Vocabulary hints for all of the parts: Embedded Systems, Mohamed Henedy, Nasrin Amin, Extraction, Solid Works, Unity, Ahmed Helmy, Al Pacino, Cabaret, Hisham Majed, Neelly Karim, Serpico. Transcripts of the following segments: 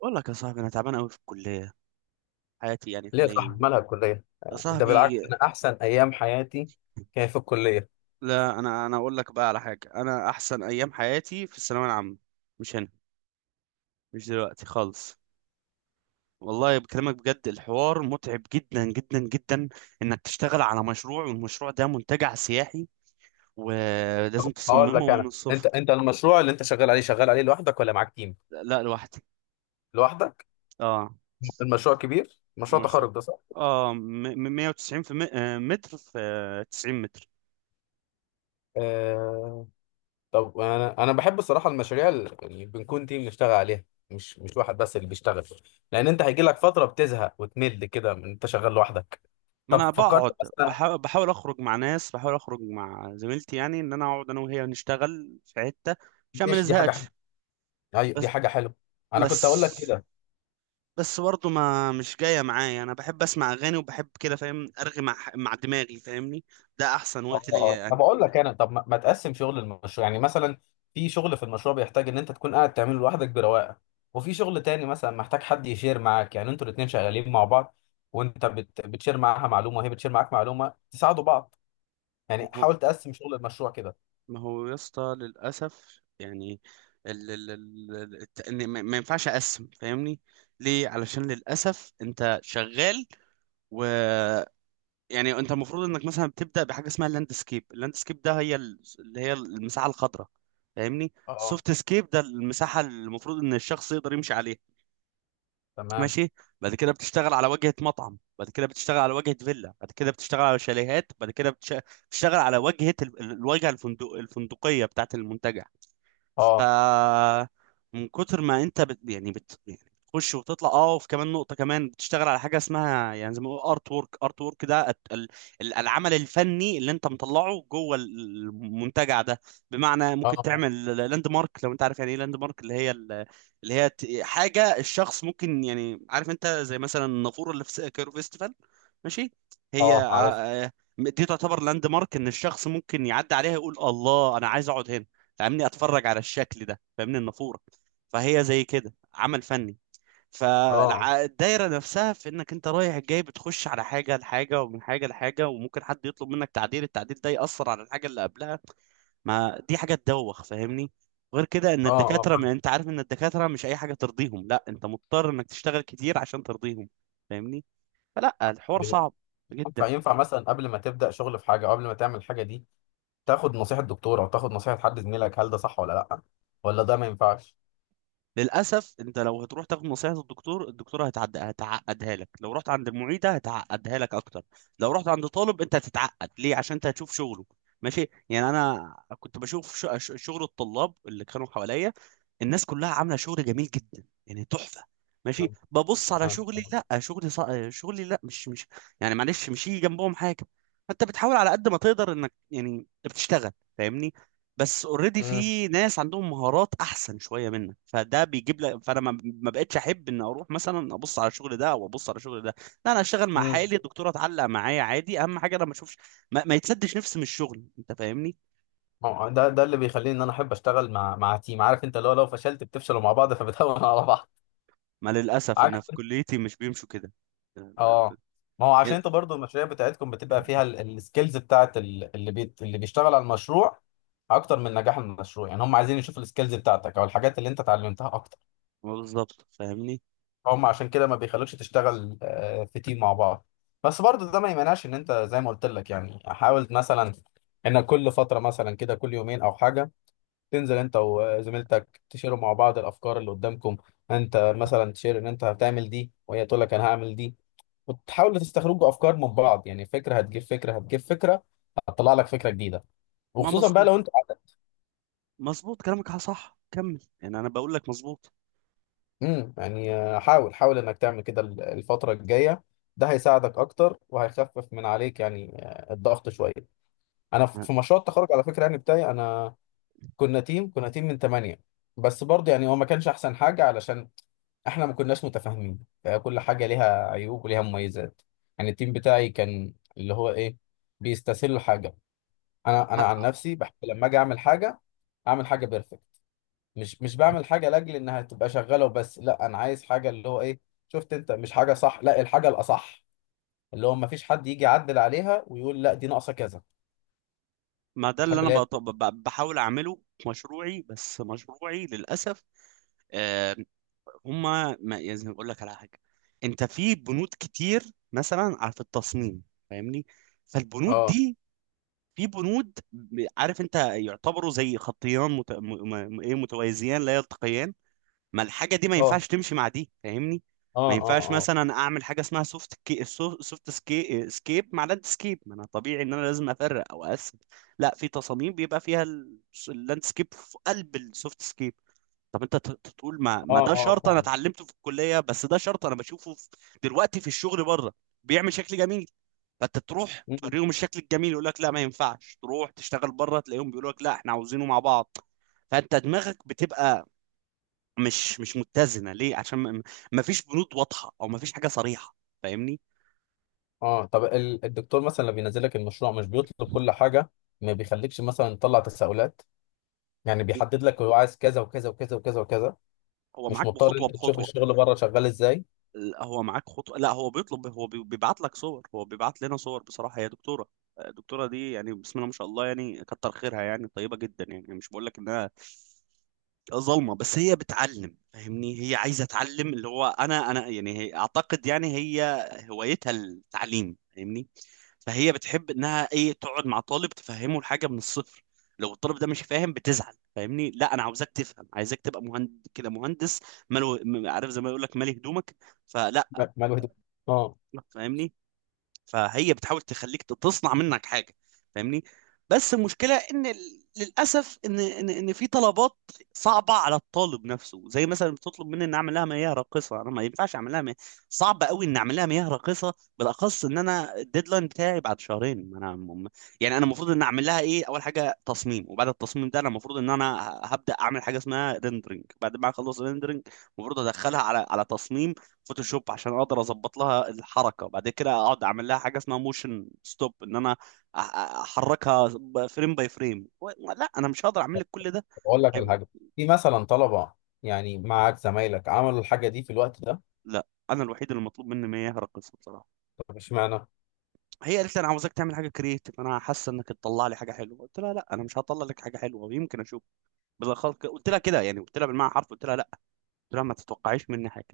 بقول لك يا صاحبي، انا تعبان قوي في الكليه. حياتي يعني ليه يا صاحبي حاليا، مالها الكلية؟ يا ده بالعكس، صاحبي. أنا أحسن أيام حياتي كانت في الكلية. لا انا اقول لك بقى على حاجه، انا احسن ايام حياتي في الثانويه العامه، مش هنا، مش دلوقتي خالص. والله بكلمك بجد، الحوار متعب جدا جدا جدا، انك تشتغل على مشروع والمشروع ده منتجع سياحي ولازم هقول لك تصممه من أنا، أنت الصفر. أنت المشروع اللي أنت شغال عليه لوحدك ولا معاك تيم؟ لا، لوحدي. لوحدك؟ اه. المشروع كبير؟ مشروع المشروع تخرج ده، صح؟ اه م- 190 في متر في 90 متر. آه. طب أنا بحب الصراحة المشاريع اللي بنكون تيم نشتغل عليها، مش واحد بس اللي بيشتغل. لأن أنت هيجي لك فترة بتزهق وتمل كده من أنت شغال لوحدك. ما طب انا فكرت بقعد مثلا؟ بحاول اخرج مع ناس، بحاول اخرج مع زميلتي، يعني ان انا اقعد انا وهي نشتغل في حتة عشان ما ماشي، دي حاجة حلوة. نزهقش. أيوة، دي بس حاجة حلوة. أنا بس كنت أقول لك كده. بس برضه ما مش جاية معايا، انا بحب اسمع اغاني وبحب كده، فاهم؟ ارغي مع دماغي، فاهمني؟ ده احسن اه، وقت ليا اه، طب يعني. اقول لك انا، طب ما تقسم شغل المشروع، يعني مثلا في شغل في المشروع بيحتاج ان انت تكون قاعد تعمله لوحدك برواقه، وفي شغل تاني مثلا محتاج حد يشير معاك، يعني انتوا الاتنين شغالين مع بعض، وانت بتشير معاها معلومه وهي بتشير معاك معلومه تساعدوا بعض. يعني ما هو حاول تقسم شغل المشروع كده. ما هو يا اسطى، للاسف يعني إن ما ينفعش اقسم، فاهمني؟ ليه؟ علشان للاسف انت شغال، يعني انت المفروض انك مثلا بتبدا بحاجه اسمها اللاند سكيب. اللاند سكيب ده هي اللي هي المساحه الخضراء، فاهمني؟ اه، اه، السوفت سكيب ده المساحه اللي المفروض ان الشخص يقدر يمشي عليها، تمام. ماشي. بعد كده بتشتغل على واجهه مطعم، بعد كده بتشتغل على واجهه فيلا، بعد كده بتشتغل على شاليهات، بعد كده بتشتغل على واجهه الواجهه الفندق الفندقيه بتاعه المنتجع. ف، اه، من كتر ما انت بت... يعني بت... يعني بتخش وتطلع. اه. وفي كمان نقطه كمان بتشتغل على حاجه اسمها يعني زي ما بيقولوا ارت وورك. ارت وورك ده العمل الفني اللي انت مطلعه جوه المنتجع ده. بمعنى ممكن اه، تعمل لاند مارك، لو انت عارف يعني ايه لاند مارك، اللي هي حاجه الشخص ممكن، يعني عارف انت زي مثلا النافوره اللي في كايرو فيستيفال، ماشي؟ هي اه، عارف. آه، دي تعتبر لاند مارك، ان الشخص ممكن يعدي عليها يقول الله، انا عايز اقعد هنا، فاهمني؟ اتفرج على الشكل ده، فاهمني؟ النافوره، فهي زي كده عمل فني. اه، فالدايره نفسها في انك انت رايح جاي، بتخش على حاجه لحاجه ومن حاجه لحاجه، وممكن حد يطلب منك تعديل، التعديل ده ياثر على الحاجه اللي قبلها، ما دي حاجه تدوخ، فاهمني؟ غير كده ان اه، اه، الدكاتره، فاهم. ما انت عارف ان الدكاتره مش اي حاجه ترضيهم، لا، انت مضطر انك تشتغل كتير عشان ترضيهم، فاهمني؟ فلا، الحوار طيب صعب ينفع جدا. ينفع مثلا قبل ما تبدا شغل في حاجه، او قبل ما تعمل الحاجه دي، تاخد نصيحه دكتور او تاخد نصيحه حد زميلك، هل ده صح ولا لا، ولا ده ما ينفعش؟ للاسف انت لو هتروح تاخد نصيحه الدكتور، الدكتوره هتعقدها لك، لو رحت عند المعيده هتعقدها لك اكتر، لو رحت عند طالب انت هتتعقد. ليه؟ عشان انت هتشوف شغله، ماشي؟ يعني انا كنت بشوف شغل الطلاب اللي كانوا حواليا، الناس كلها عامله شغل جميل جدا، يعني تحفه. ماشي، ببص على تمام، شغلي، تمام. لا، شغلي لا، مش مش يعني معلش مش يجي جنبهم حاجه. انت بتحاول على قد ما تقدر انك يعني بتشتغل، فاهمني؟ بس اوريدي امم. في ناس عندهم مهارات احسن شويه منك، فده بيجيب لك، فانا ما بقتش احب ان اروح مثلا ابص على الشغل ده او ابص على الشغل ده. لا، انا اشتغل مع امم. حالي، الدكتوره تعلق معايا عادي، اهم حاجه انا ما اشوفش. ما يتسدش نفسي من الشغل، انت فاهمني؟ ما هو ده اللي بيخليني ان انا احب اشتغل مع تيم. عارف انت لو فشلت بتفشلوا مع بعض فبتهون على بعض. ما للاسف انا عكس. في كليتي مش بيمشوا كده اه. ما هو عشان يعني. انت برضو المشاريع بتاعتكم بتبقى فيها السكيلز بتاعت اللي بيشتغل على المشروع، اكتر من نجاح المشروع. يعني هم عايزين يشوفوا السكيلز بتاعتك او الحاجات اللي انت اتعلمتها اكتر. ما بالظبط، فاهمني؟ هم عشان كده ما بيخلوكش تشتغل في تيم مع بعض. بس برضو ده ما يمنعش ان انت، زي ما قلت لك، يعني حاول مثلا انك كل فترة مثلا كده، كل يومين او حاجة، تنزل انت وزميلتك تشيروا مع بعض الافكار اللي قدامكم. انت مثلا تشير ان انت هتعمل دي وهي تقول لك انا هعمل دي، وتحاولوا تستخرجوا افكار من بعض. يعني فكره هتجيب فكره، هتجيب فكره، هتطلع لك فكره جديده. ما وخصوصا بقى مظبوط، لو انت... مظبوط كلامك، صح، كمل يعني، انا بقول لك مظبوط. امم، يعني حاول حاول انك تعمل كده الفتره الجايه. ده هيساعدك اكتر وهيخفف من عليك، يعني الضغط شويه. انا في ما في مشروع التخرج على فكره، يعني بتاعي انا، كنا تيم من ثمانية. بس برضه يعني هو ما كانش احسن حاجة، علشان احنا ما كناش متفاهمين. فكل حاجة ليها عيوب وليها مميزات. يعني التيم بتاعي كان اللي هو ايه، بيستسهلوا حاجة. انا عن نفسي بحب لما اجي اعمل حاجة، اعمل حاجة بيرفكت. مش بعمل حاجة لاجل انها تبقى شغالة وبس، لا انا عايز حاجة اللي هو ايه، شفت انت، مش حاجة صح، لا الحاجة الاصح، اللي هو ما فيش حد يجي يعدل عليها ويقول لا، دي ناقصة كذا. ما ده اللي احب انا اللي هي... بحاول اعمله في مشروعي، بس مشروعي للاسف، آه، هم، ما يعني اقول لك على حاجه. انت في بنود كتير مثلا على، في التصميم، فاهمني؟ فالبنود اه، دي، في بنود عارف انت يعتبروا زي خطيان ايه، متوازيان لا يلتقيان. ما الحاجه دي ما اه، ينفعش تمشي مع دي، فاهمني؟ اه، ما اه، ينفعش اه، مثلا اعمل حاجه اسمها سوفت سكيب مع لاند سكيب، ما انا طبيعي ان انا لازم افرق او اقسم. لا، في تصاميم بيبقى فيها اللاند سكيب في قلب السوفت سكيب. طب انت تقول ما اه، ده اه، شرط انا اتعلمته في الكليه، بس ده شرط انا بشوفه في دلوقتي في الشغل بره، بيعمل شكل جميل. فانت تروح فاهمة. توريهم الشكل الجميل، يقول لك لا ما ينفعش، تروح تشتغل بره تلاقيهم بيقولوا لك لا احنا عاوزينه مع بعض. فانت دماغك بتبقى مش متزنه. ليه؟ عشان ما فيش بنود واضحه او ما فيش حاجه صريحه، فاهمني؟ اه، طب الدكتور مثلا لما بينزل لك المشروع مش بيطلب كل حاجه؟ ما بيخليكش مثلا تطلع تساؤلات، يعني بيحدد لك هو عايز كذا وكذا وكذا وكذا وكذا، هو مش معاك مضطر بخطوه انت تشوف بخطوه. الشغل بره شغال ازاي. لا، هو معاك خطوة، لا هو بيطلب، هو بيبعت لك صور، هو بيبعت لنا صور بصراحة. هي دكتورة، الدكتورة دي يعني بسم الله ما شاء الله، يعني كتر خيرها، يعني طيبة جدا، يعني مش بقول لك انها ظلمة، بس هي بتعلم، فاهمني؟ هي عايزة تعلم، اللي هو انا يعني هي اعتقد، يعني هي هوايتها التعليم، فاهمني؟ فهي بتحب انها ايه، تقعد مع طالب تفهمه الحاجة من الصفر. لو الطالب ده مش فاهم بتزعل، فاهمني؟ لا انا عاوزاك تفهم، عايزاك تبقى مهندس كده مهندس، مالو. عارف زي ما يقول لك، مالي هدومك. فلا، لا، ما الواحد- اه. فاهمني؟ فهي بتحاول تخليك تصنع منك حاجه، فاهمني؟ بس المشكله ان للاسف ان في طلبات صعبه على الطالب نفسه، زي مثلا بتطلب مني ان اعمل لها مياه راقصه، انا ما ينفعش اعمل لها مياه، صعب قوي ان اعمل لها مياه راقصه، بالاخص ان انا الديدلاين بتاعي بعد شهرين. ما انا م- يعني انا المفروض ان اعمل لها ايه؟ اول حاجه تصميم، وبعد التصميم ده انا المفروض ان انا هبدا اعمل حاجه اسمها ريندرنج، بعد ما اخلص ريندرنج المفروض ادخلها على على تصميم فوتوشوب عشان اقدر اظبط لها الحركه، بعد كده اقعد اعمل لها حاجه اسمها موشن ستوب، ان انا احركها فريم باي فريم. لا، انا مش هقدر اعمل لك كل ده. اقول لك على حاجه، في مثلا طلبه، يعني معاك زمايلك عملوا الحاجه دي في الوقت ده؟ لا، انا الوحيد اللي مطلوب مني ما يهرقص بصراحه. طب اشمعنى؟ هي قالت لي انا عاوزاك تعمل حاجه كريتيف، انا حاسه انك تطلع لي حاجه حلوه، قلت لها لا انا مش هطلع لك حاجه حلوه، ويمكن اشوف. بالاخص قلت لها كده يعني، قلت لها بالمعنى حرف، قلت لها، قلت لها ما تتوقعيش مني حاجه.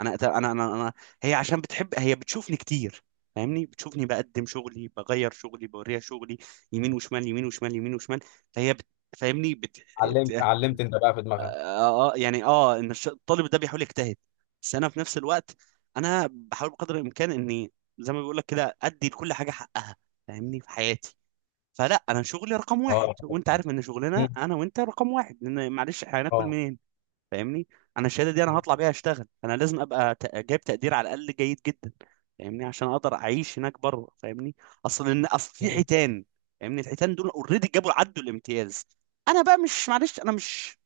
انا هي عشان بتحب، هي بتشوفني كتير، فاهمني؟ بتشوفني بقدم شغلي، بغير شغلي، بوريها شغلي يمين وشمال، يمين وشمال، يمين وشمال. فهي بت... فاهمني، بت... بت... علمت آه علمت انت بقى في دماغها. آه، آه، يعني ان الطالب ده بيحاول يجتهد. بس انا في نفس الوقت، انا بحاول بقدر الامكان اني زي ما بيقول لك كده، ادي لكل حاجه حقها، فاهمني، في حياتي. فلا، انا شغلي رقم واحد، اه. وانت عارف ان شغلنا مم. انا وانت رقم واحد، لان معلش هناكل اه. منين؟ فاهمني؟ انا الشهاده دي انا هطلع بيها اشتغل، انا لازم ابقى جايب تقدير على الاقل جيد جدا، فاهمني؟ عشان اقدر اعيش هناك بره، فاهمني؟ اصل ان اصل في مم. حيتان، فاهمني؟ الحيتان دول اوريدي جابوا عدوا الامتياز، انا بقى مش، معلش، انا مش،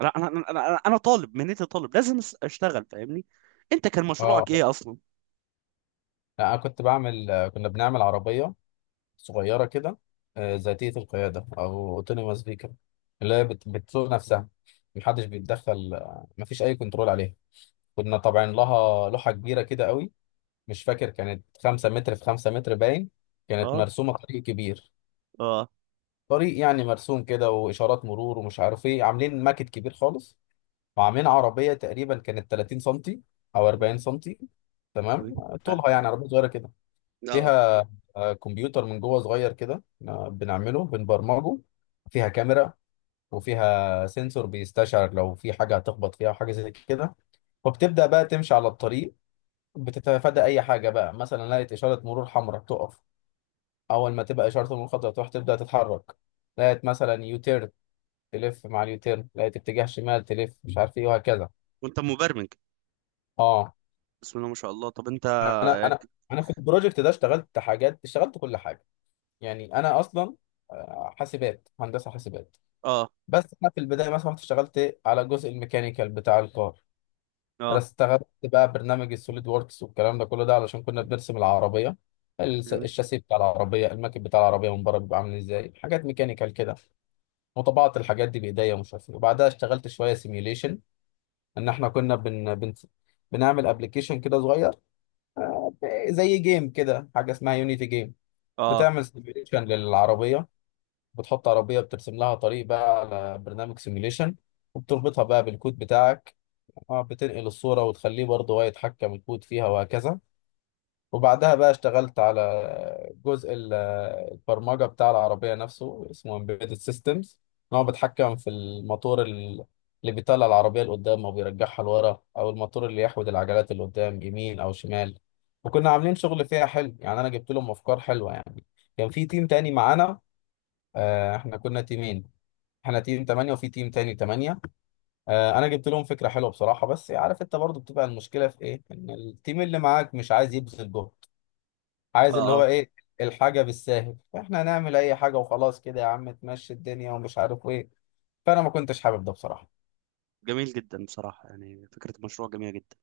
لا، انا انا انا أنا طالب، مهنتي طالب، لازم اشتغل، فاهمني؟ انت كان مشروعك اه. ايه اصلا؟ لا، انا كنت بعمل كنا بنعمل عربيه صغيرة كده، ذاتية القيادة أو autonomous vehicle، اللي هي بتسوق نفسها، محدش بيتدخل. مفيش أي كنترول عليها. كنا طبعا لها لوحة كبيرة كده قوي، مش فاكر، كانت 5 متر في 5 متر باين. كانت اه، مرسومة طريق كبير، اه، طريق يعني مرسوم كده وإشارات مرور ومش عارف إيه، عاملين ماكت كبير خالص. وعاملين عربية تقريبا كانت 30 سنتي أو 40 سنتي، تمام، اه، طولها، يعني عربية صغيرة كده. آه. فيها كمبيوتر من جوه صغير كده، بنعمله بنبرمجه، فيها كاميرا، وفيها سنسور بيستشعر لو في حاجة هتخبط فيها وحاجة زي كده. وبتبدأ بقى تمشي على الطريق، بتتفادى أي حاجة، بقى مثلا لقيت إشارة مرور حمراء تقف، أول ما تبقى إشارة المرور خضراء تروح تبدأ تتحرك، لقيت مثلا يوتيرن تلف مع اليوتيرن، لقيت اتجاه شمال تلف مش عارف إيه، وهكذا. وانت مبرمج؟ أه. بسم الله ما شاء الله. طب انت، أنا اه، أنا أنا في البروجكت ده اشتغلت حاجات، اشتغلت كل حاجة. يعني أنا أصلا حاسبات، هندسة حاسبات. اه، بس انا في البدايه مثلا رحت اشتغلت على جزء الميكانيكال بتاع الكار. انا اه، استخدمت بقى برنامج السوليد ووركس والكلام ده كله، ده علشان كنا بنرسم العربيه، الشاسيه بتاع العربيه، الماكب بتاع العربيه من بره بيبقى عامل ازاي، حاجات ميكانيكال كده. وطبعت الحاجات دي بايديا ومش عارف ايه. وبعدها اشتغلت شويه سيميوليشن، ان احنا كنا بنعمل ابلكيشن كده صغير، زي جيم كده، حاجه اسمها يونيتي جيم، اه، بتعمل سيميوليشن للعربيه. بتحط عربيه بترسم لها طريق بقى على برنامج سيميوليشن، وبتربطها بقى بالكود بتاعك. اه، بتنقل الصورة وتخليه برضه هو يتحكم الكود فيها، وهكذا. وبعدها بقى اشتغلت على جزء البرمجة بتاع العربية نفسه، اسمه Embedded Systems، ان هو بيتحكم في الموتور اللي بيطلع العربية لقدام او بيرجعها لورا، او الموتور اللي يحود العجلات اللي قدام يمين او شمال. وكنا عاملين شغل فيها حلو، يعني انا جبت لهم افكار حلوة يعني. كان في تيم تاني معانا. احنا كنا تيمين، احنا تيم تمانية وفي تيم تاني تمانية. انا جبت لهم فكره حلوه بصراحه. بس عارف انت برضو بتبقى المشكله في ايه، ان التيم اللي معاك مش عايز يبذل جهد، اه، عايز اللي هو آه. ايه، الحاجه بالساهل، فاحنا هنعمل اي حاجه وخلاص كده، يا عم تمشي الدنيا ومش عارف ايه. فانا ما كنتش حابب ده بصراحه. جميل جدا بصراحة، يعني فكرة المشروع جميلة جدا.